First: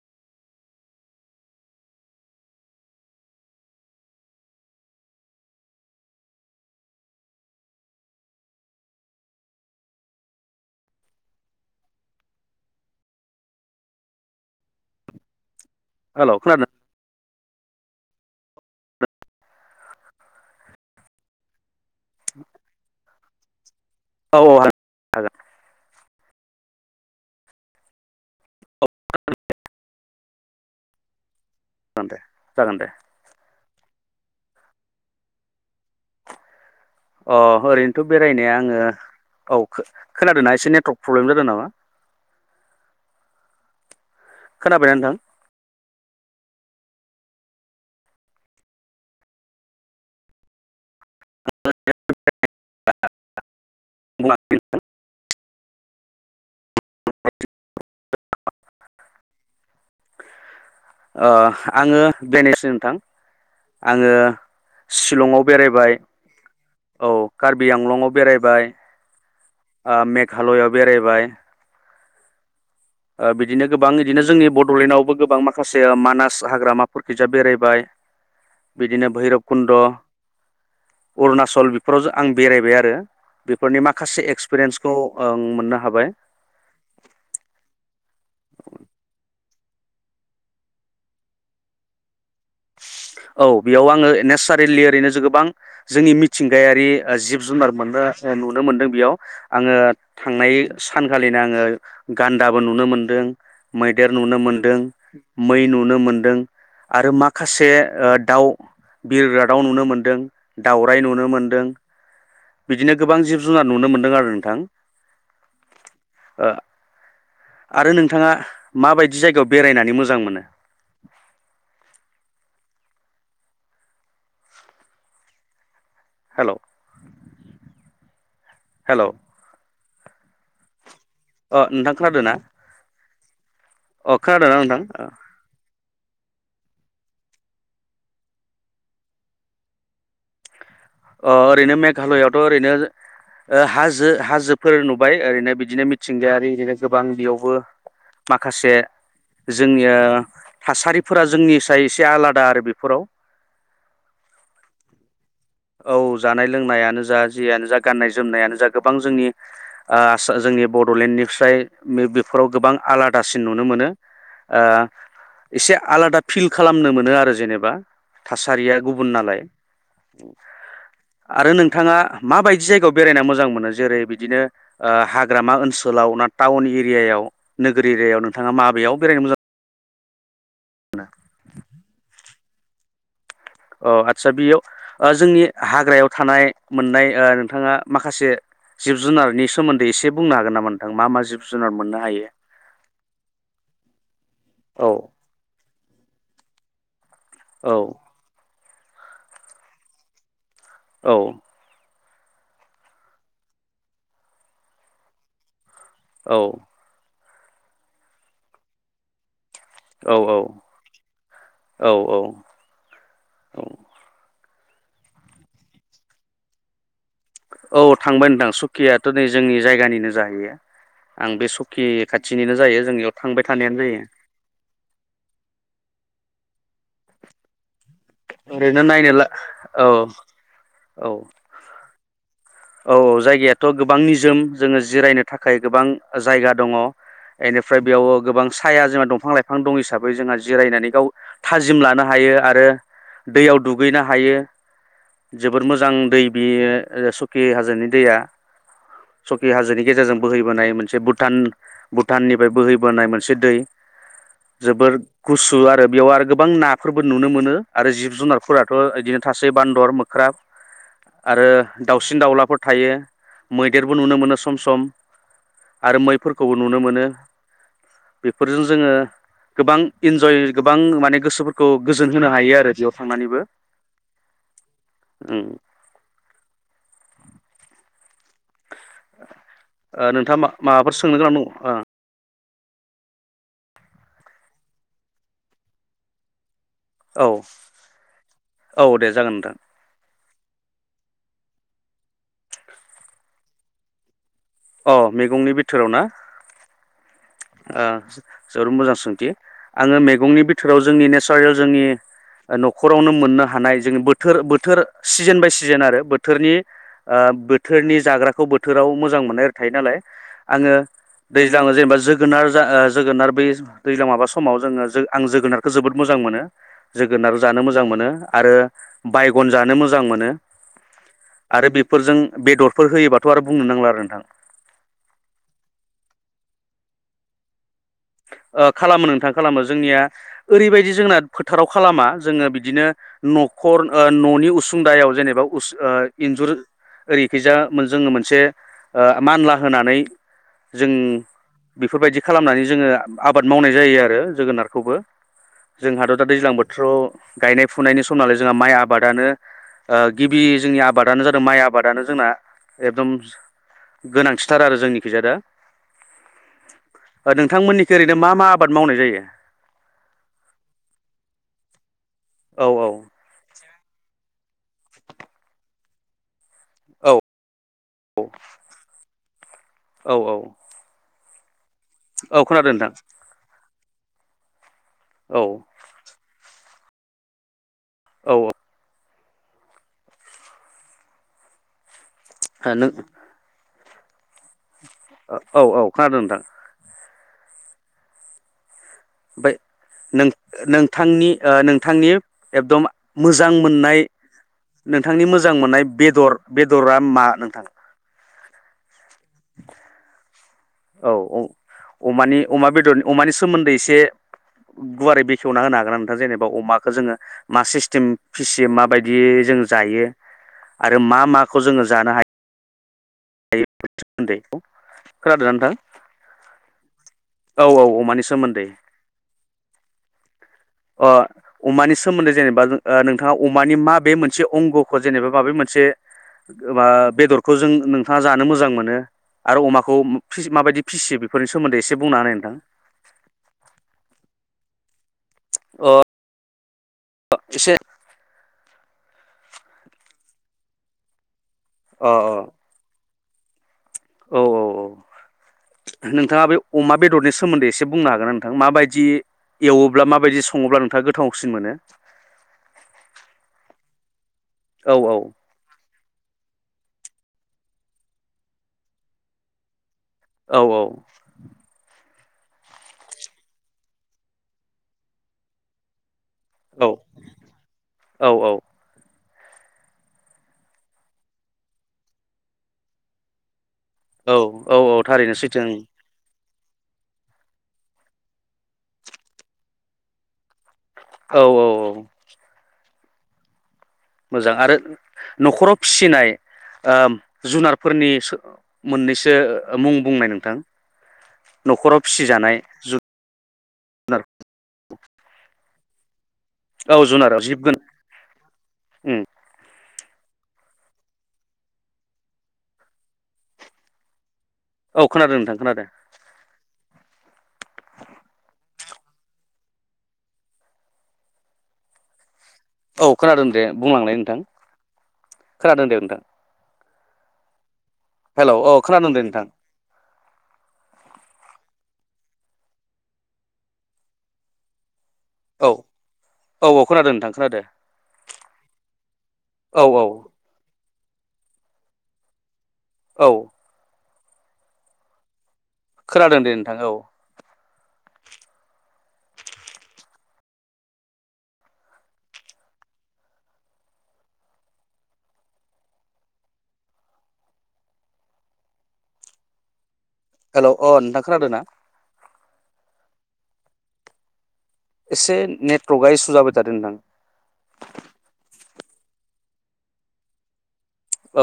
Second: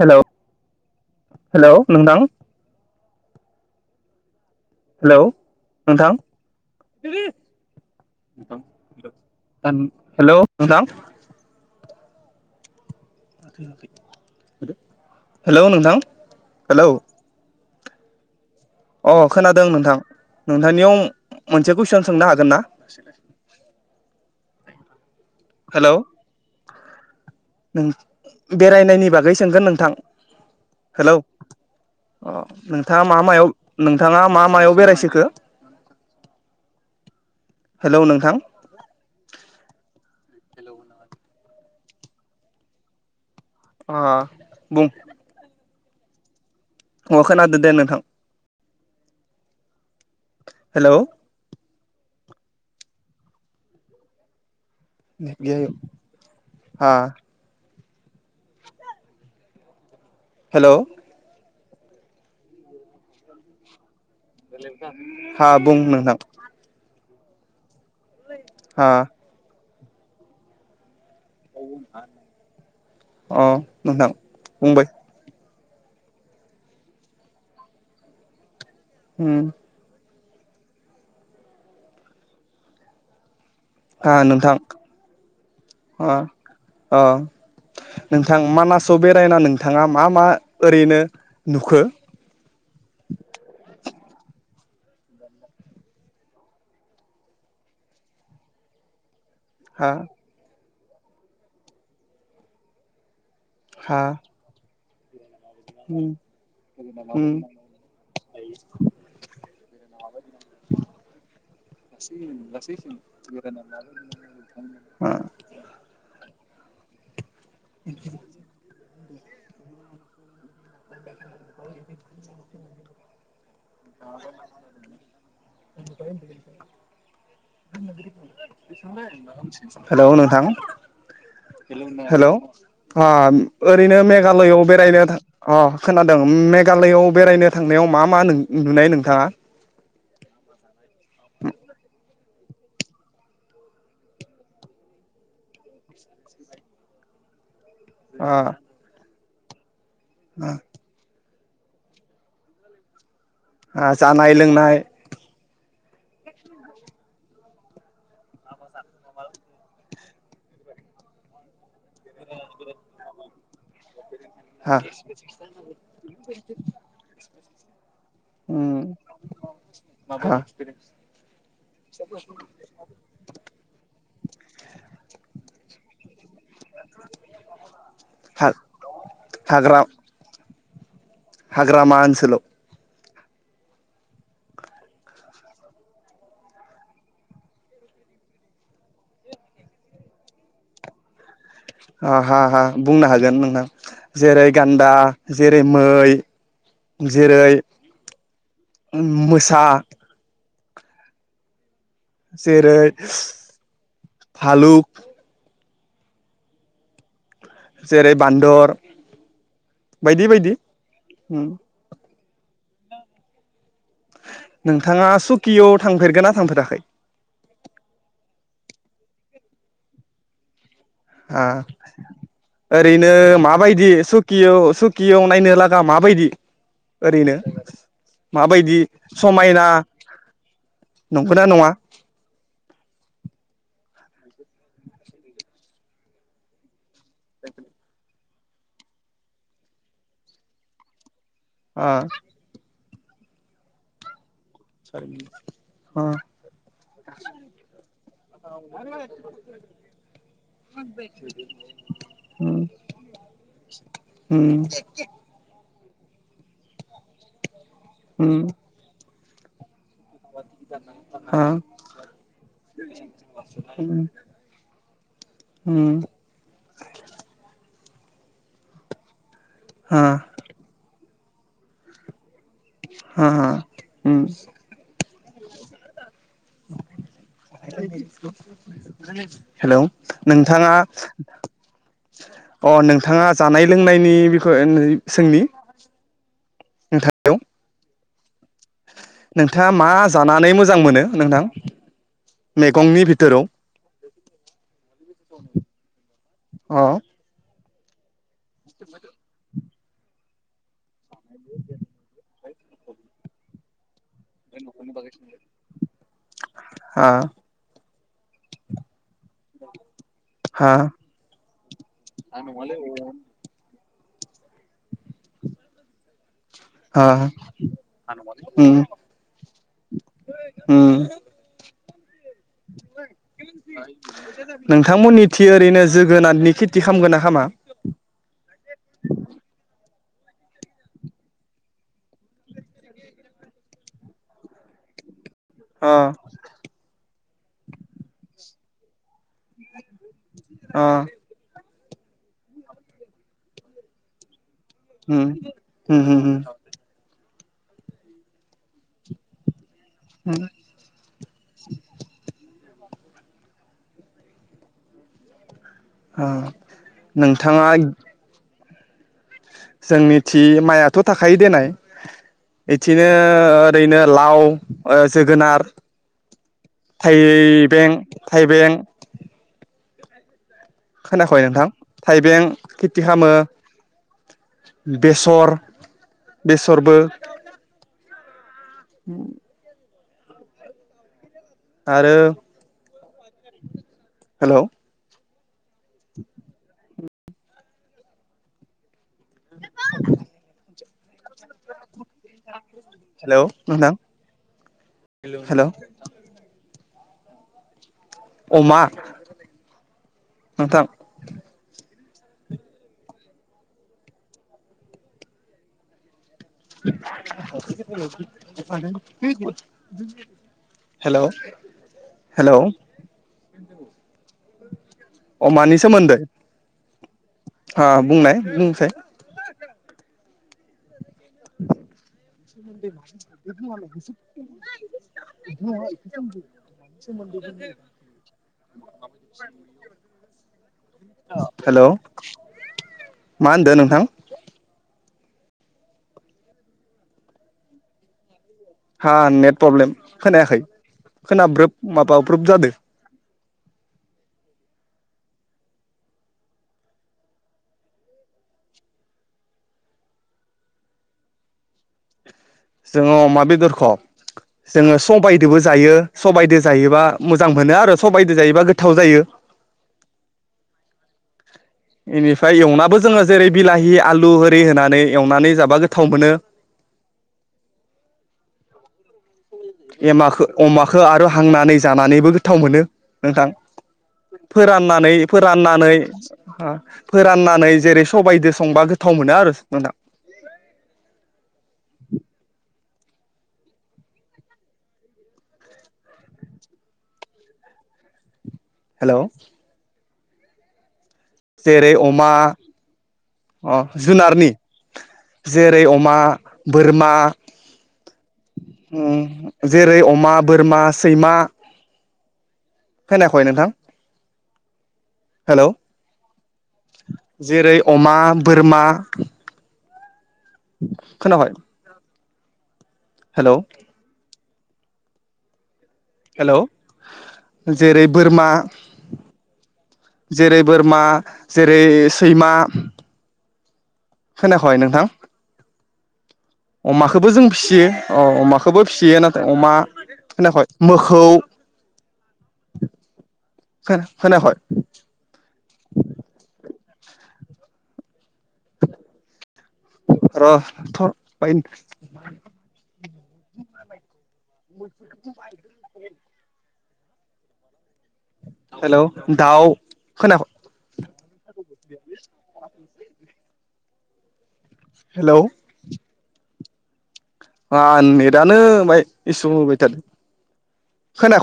Hello hello नोंथां hello नोंथां hello नोंथां। माथो होआखै। हेलौ नोंथां हेलौ खोनादों हेलौ अ खोनादों नोंथां नोंथांनियाव मोनसे कुइसन सोंनो हागोन ना? औ औ हागोन हेलौ बेरायनायनि बागै सोंगोन नोंथां हेलौ जागोन दे अ जागोन दे नोंथाङा मा मायाव नोंथाङा मा मायाव बेरायसोखो? अ हेलौ ओरैनोथ' नोंथां बेरायनाया आङो औ खोनादों ना एसे नेट्रक प्रब्लेम जादों नामा अ बुं खोनाबायना नोंथां अ खोनादो दे नोंथां हेलौ [unintelligible] [unintelligible] [unintelligible] हा हेल' ओ आङो बेनेस नोंथां आङो सिलंआव हा बुं बेरायबाय नोंथां औ खार बि आंलंआव बेरायबाय हा ओ मेघालयआव बेरायबाय [inaudible] ओ अ बिदिनो गोबां नोंथां बिदिनो जोंनि बुंबाय बड'लेण्डआवबो गोबां माख खासे मानास हाग्रामाफोरखैजा बेरायबाय बिदिनो भैरब उम कुन्द' अरुणचल बेफोराव जों आं बेरायबाय आरो बेफोरनि हा माखासे नोंथां एक्सपिरियेन्सखौ ओ मोननो हाबाय अ अ नोंथां मानासाव बेरायना नों थाङा मा मा ओरैनो नुखो औ बेयाव आङो नेसारेलि ओरैनो जों गोबां जोंनि मिथिंगायारि जिब जुनार मोननो नुनो मोनदों बेयाव आङो हा थांनाय सानखालिनो आङो गान्दाबो नुनो मोनदों हा मैदेर नुनो मोनदों [inaudible] मै नुनो उम मोनदों आरो उम माखा से दाउ बिरग्रा दाव नुनो मोनदों दाउराइ नुनो मोनदों बिदिनो गोबां जिब जुनार नुनो मोनदों आरो नोंथां ओ आरो नोंथाङा माबायदि जायगायाव बेरायनानै मोज मोजां मोनो। [unintelligible] हेलौ हेलौ [unintelligible] हेलौ नोंथां अ नोंथां खोनादोंना? ओम ओरैनो अ मेघालयआव नोंथां बेरायनो अ खोनादों मेघालयआव बेरायनो थांनायाव मा मा नुनाय नोंथाङा? अ ओरैनो मेघालयाव थ' ओरैनो हाजो हाजोफोर नुबाय ओरैनो बिदिनो मिथिंगायारि ओरैनो गोबां बेयावबो ओ माखासे जोंनि ओ ओ थासारिफोरा जों जोंनि साय एसे आलादा आरो बेफोराव ओ जानाय लोंनाय औ जानाय लोंनायानो जा जियानो जा गाननाय जोमनायानो जा गोबां आ जोंनि आसाम जोंनि बड'लेण्डनिफ्राय बेफोराव गोबां आलादासिन नुनो मोनो। ओ हा एसे आलादा फिल खालामनो मोनो आरो जेने बा। थासारिया उम गुबुन नालाय। हा आरो नोंथाङा माबायदि जायगायाव बेरायना मोजां मोनो जेरै बिदिनो हाग्रामा ओन सोलाव‌ ना टाउन एरियायाव नोगोर एरियायाव हा नोंथाङा माबेयाव बेरायनो मोजा [inaudible] [unintelligible] हाग्रामा ओनसोलाव अ आदसा बेयाव ओ जोंनि हाग्रायाव थानाय मोननाय ओ नोंथाङा माखासे जिब जुनारनि सोमोन्दै एसे बुंनो हागोन नामा नोंथां मा मा जिब जुनार मोननो अ हायो हा हा बुंनो हागोन नोंथां जेरै औ गान्दा जेरै मै जेरै औ मोसा औ जेरै फालुक औ जेरै बान्दर औ बायदि औ बायदि औ औ [inaudible] नोंथाङा सुकियाव थांफेरगो ना थांफेराखै। औ थांबाय नोंथां सुकियाथ' नै जोंनि जायगानिनो जाहैयो। आं बे हा सकि खाथिनिनो जायो ओरैनो जोंनियाव थांबाय थानायानो माबायदि जायो सुकियाव सुकियाव नायनो लागा माबायदि। ओरैनो। माबायदि ओरैनो नायनोला समायना औ औ नंखोना नङा। औ जायगायाथ' गोबां निजोम जोङो जिरायनो थाखाय गोबां जायगा दङ। एनिफ्राय बेयाव। गोबां साया जोंहा दंफां लाइफां दं हिसाबै जोंहा जिरायनानै गाव थाजिम आ लानो हायो आरो। दैयाव दुगैनो हायो। जोबोद मोजां आ दै बियो सकि हाजोनि दैया सकि हाजोनि गेजेरजों बोहैबोनाय मोनसेु भुटान-भुटाननिफ्राय उम बोहैबोनाय मोनसे दै उम जोबोर गुसु आरो बेयाव आरो गोबां नाफोरबो नुनो मोनो। आरो जिब उम जुनारफोराथ' [unintelligible] थासे बान्दर। [unintelligible] दावसिन दाउलाफोर थायो मैदेरबो उम नुनो मोनो सम सम उम आरो मैफोरखौबो नुनो मोनो। बेफोरजों जोङो। गोबां हा इन्जय गोबां माने - गोसोफोरखौ गोजोन होनो हायो आरो [unintelligible] हा थांनानैबो हा उम ओं। [inaudible] हेलौ ओ मा नोंथाङा। माबाफोर सोंनो गोनां दं अ नोंथाङा जानाय लोंनायनि बिख'यनो सोंनि? नोंथां औ। औ दे जागोन नोंथां। नोंथाङा मा जानानै मोजां मोनो नोंथां मैगंनि भिटोराव। अ मैगंनि भिथोराव ना? अ ओ जोबोर मोजां सोंथि। आङो मेगंनि बिथोराव जोंनि ने [unintelligible] न'खरावनो मोननो हानाय जोंङो बो थोर बोथोर सिजेन बाय सिजेन आरो बोथोरनि हा ओ बोथोरनि जाग्राखौ बोथोराव मोजां मोननाय आरो थायो नालाय आङो हा दैज्लाङाव जेनेबा जोग जोगोनार जोगोनार बे दैज्लां माबा समाव जोङो जो आं जोगोनारखौ जोबोद मोजां मोनो। हा जोगोनार जानो मोजां मोनो आरो उम बायगन जानो मोजां मोनो आरो फोरजों नोंथांमोननि थि ओरैनो जोगोनादनि खि थि खालामगोना खालामा खालामो नोंथां खालामो जोंनिया ओरैबायदि जोंना फोथाराव खालामा जोङो बिदिनो न'खर न'नि उसुंदायाव जेनेबा उस ओ अ इन्जुर ओरैखिजा मो जोङो मोनसे ओ मानला होनानै अ जों बेफोरबायदि खालामनानै जोङो आबाद मावनाय जायो आरो जोगोनार खौबो उम उम जोंहाथ' दा उम दैज्लां बोथोराव गायनाय फुनायनि सम नालाय जोंहा माइ आबादानो ओ गिबि उम जोंनि आबादानो जादों माइ आबादानो जोंना एकदम गोनांथिथार आरो जोंनिखिजा दा औ नोंथाङा नोंथांमोननिखै ओरैनो मा मा आबाद मावनाय जायो? जोंनि थि माइआथ' थाखायो देनाय औ औ एथिनो ओरैनो लाव जोगोनार थाइ औ बें थाइबें औ औ। खोनाखय नोंथां? औ थाइबें खोनादों नोंथां खेथि खालामो औ बेसर बेस'रबो औ औ होम। आरो नों हेल' ओ औ औ खोनादों नोंथां। ओमबाय नों ओ नों नोंथांनि ओ नोंथांनि। एकदम हेलौ मोजां नोंथां मोननाय नोंथांनि मोजां हेलौ मोननाय बेदर बे बेदरा मा नोंथां। अमा नोंथां औ औ। अमानि अमा बेदर अमानि सोमोन्दै एसे गुवारै बेखेवना होनो हागोन नोंथां जेनेबा अमाखौ जोङो मा सिस्टेम फिसिम माबायदि जों जायो आरो मा हेलौ माखौ जोङो जानो हायो। हेलौ सोमोन्दै खोनादों नोंथां अमानि सोमोन्दै औ औ अमानि बुंनाय सोमोन्दै बुंसै। अ अमानि सोमोन्दै जेनेबा नोंथाङा अमानि माबे मोनसे अंगखौ जेनेबा माबे मोनसे बेदरखौ जों नोंथाङा जानो मोजां मोनो आरो अमाखौ माबायदि फिसियो बेफोरनि सोमोन्दै हेलौ एसे बुंनो हानाय नोंथां। मा होनदो नोंथां अ। एसे। हा नेट प्रब्लेम खोनायाखै। खोनाब्रोब अ माबा अ ब्रोब ज जादों। औ औ औ नोंथाङा बे अमा बेदरनि सोमोन्दै एसे बुंनो हागोन नोंथां माबायदि एवोब्ला माबायदि सङोब्ला नोंथाङा गोथावसिन मोनो जोङो अमा बेदरखौ। औ जोङो औ सबायदोंबो जायो। सबायाइजों जायोबा मोजां मोनो आरो सबाइद जायोबा गोथाव जायो। औ औ। बेनिफ्राय एवनाबो जोङो जेरै बिलाहि आलु ओरि होनानै एवनानै जाबा गोथाव मोनो। औ औ औ। एमाखौ अमाखौ आरो हांनानै जानानैबो गोथाव मोनो नोंथां। औ औ औ फोराननानै थारैनो सैथो फोराननानै। ओ फोराननानै जेरै सबायाइजों संबा गोथाव मोनो आरो नोंथां। औ औ औ। मोजां आरो नखराव फिसिनाय ओ जुनारफोरनि। हेलौ मोननैसो मुं। बुंनाय नोंथां। जेरै न'खराव अमा फिसिजानाय अ जुनार जुनारनि जेरै अमा। औ बोरमा जुनार जिब गोन जेरै अमा बोरमा सैमा खोनायाखै नोंथां। औ खोनादों नोंथां हेलौ खोनादों। जेरै अमा बोरमा खोनाबाय? औ खोनादों हेलौ दे बुंलांलाय नोंथां। खोनादों दे नोंथां। हेलौ जेरै बोरमा हेलौ औ खोनादों दे नोंथां जेरै बोरमा जेरै सैमा खोनायाखै नोंथां? औ औ खोनादों अमाखौबो नोंथां जों खोनादों फिसियो औ अमाखौबो फियो नाथाय अमा, औ औ खोनायाखै? मोखौ औ। खोनायाखै? खोनादों दे नोंथां औ [inaudible] र थ बाय। हेल, दाव हेलौ अ' नोंथां खोनादों ना? एसे हेलौ नेटवर्कआ इसु जाबाय थादों नोंथां। आ नेटानो बाय इसु होबाय थादों।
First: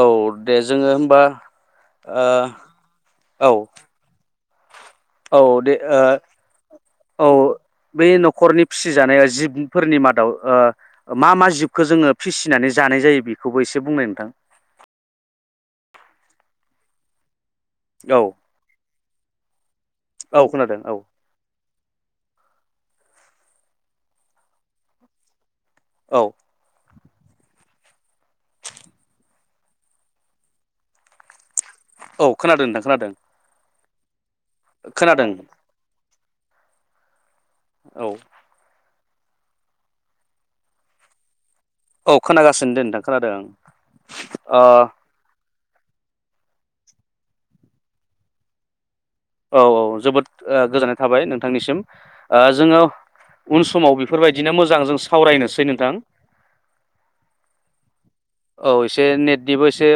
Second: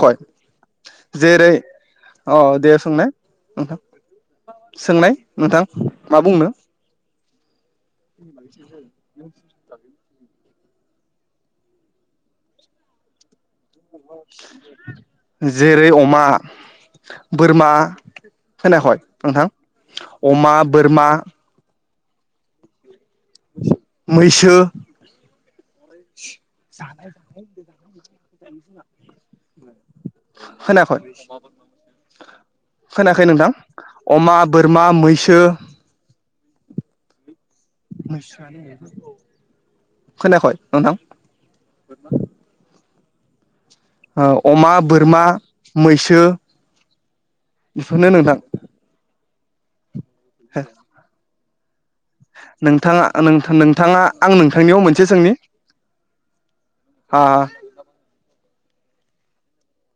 औ दे जोङो होमबा जेरै ओ औ, दे सोंनाय औ नोंथां? [unintelligible] औ नोंथां दे ओ मा बुंनो औ बै नखरनि फिसिजानाया जिबफोरनि माद दाउ ओ मा मा जिबखौ जोङो फिसिनानै जानाय जायो बे खौबो एसे बुंनाय नोंथां। जेरै अमा, बोरमा, औ होनायाखै नोंथां। औ अमा खोनादों औ बोरमा मैसो [unintelligible] औ [unintelligible] खोनायाखै? औ खोनादों नोंथां खोनादों। नोंथां अमा बोरमा खोनादों मैसो औ [unintelligible] खोनायाखै नोंथां। अ खोनागासिनो दे नोंथां खोनादों आं ओ अमा बोरमा मैसो बेफोरनो नोंथां औ औ जोबोद ओ गोजोननाय थाबाय नों नोंथांनि सिम। नोंथाङा नोंथाङा आं बेफोरबायदिनो मोजां नोंथांनियाव जों मोनसे सोंनि सावरायनोसै नोंथां आ औ एसे नेटनिबो एसे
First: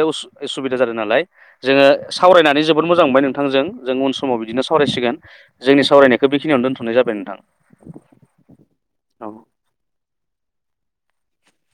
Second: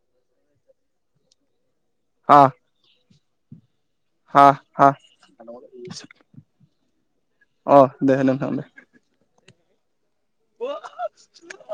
उसुबिदा जादों नालाय। जोङो हा सावरायनानै जोबोद मोजां मोनबाय नों नोंथां जों जों उन समाव हा बिदिनो हा सावरायसिगोन जोंनि सावरायनायखौ बेखिनियावनो दोन फुनाय जादों। अ दे होन नोंथां दे। औ [inaudible]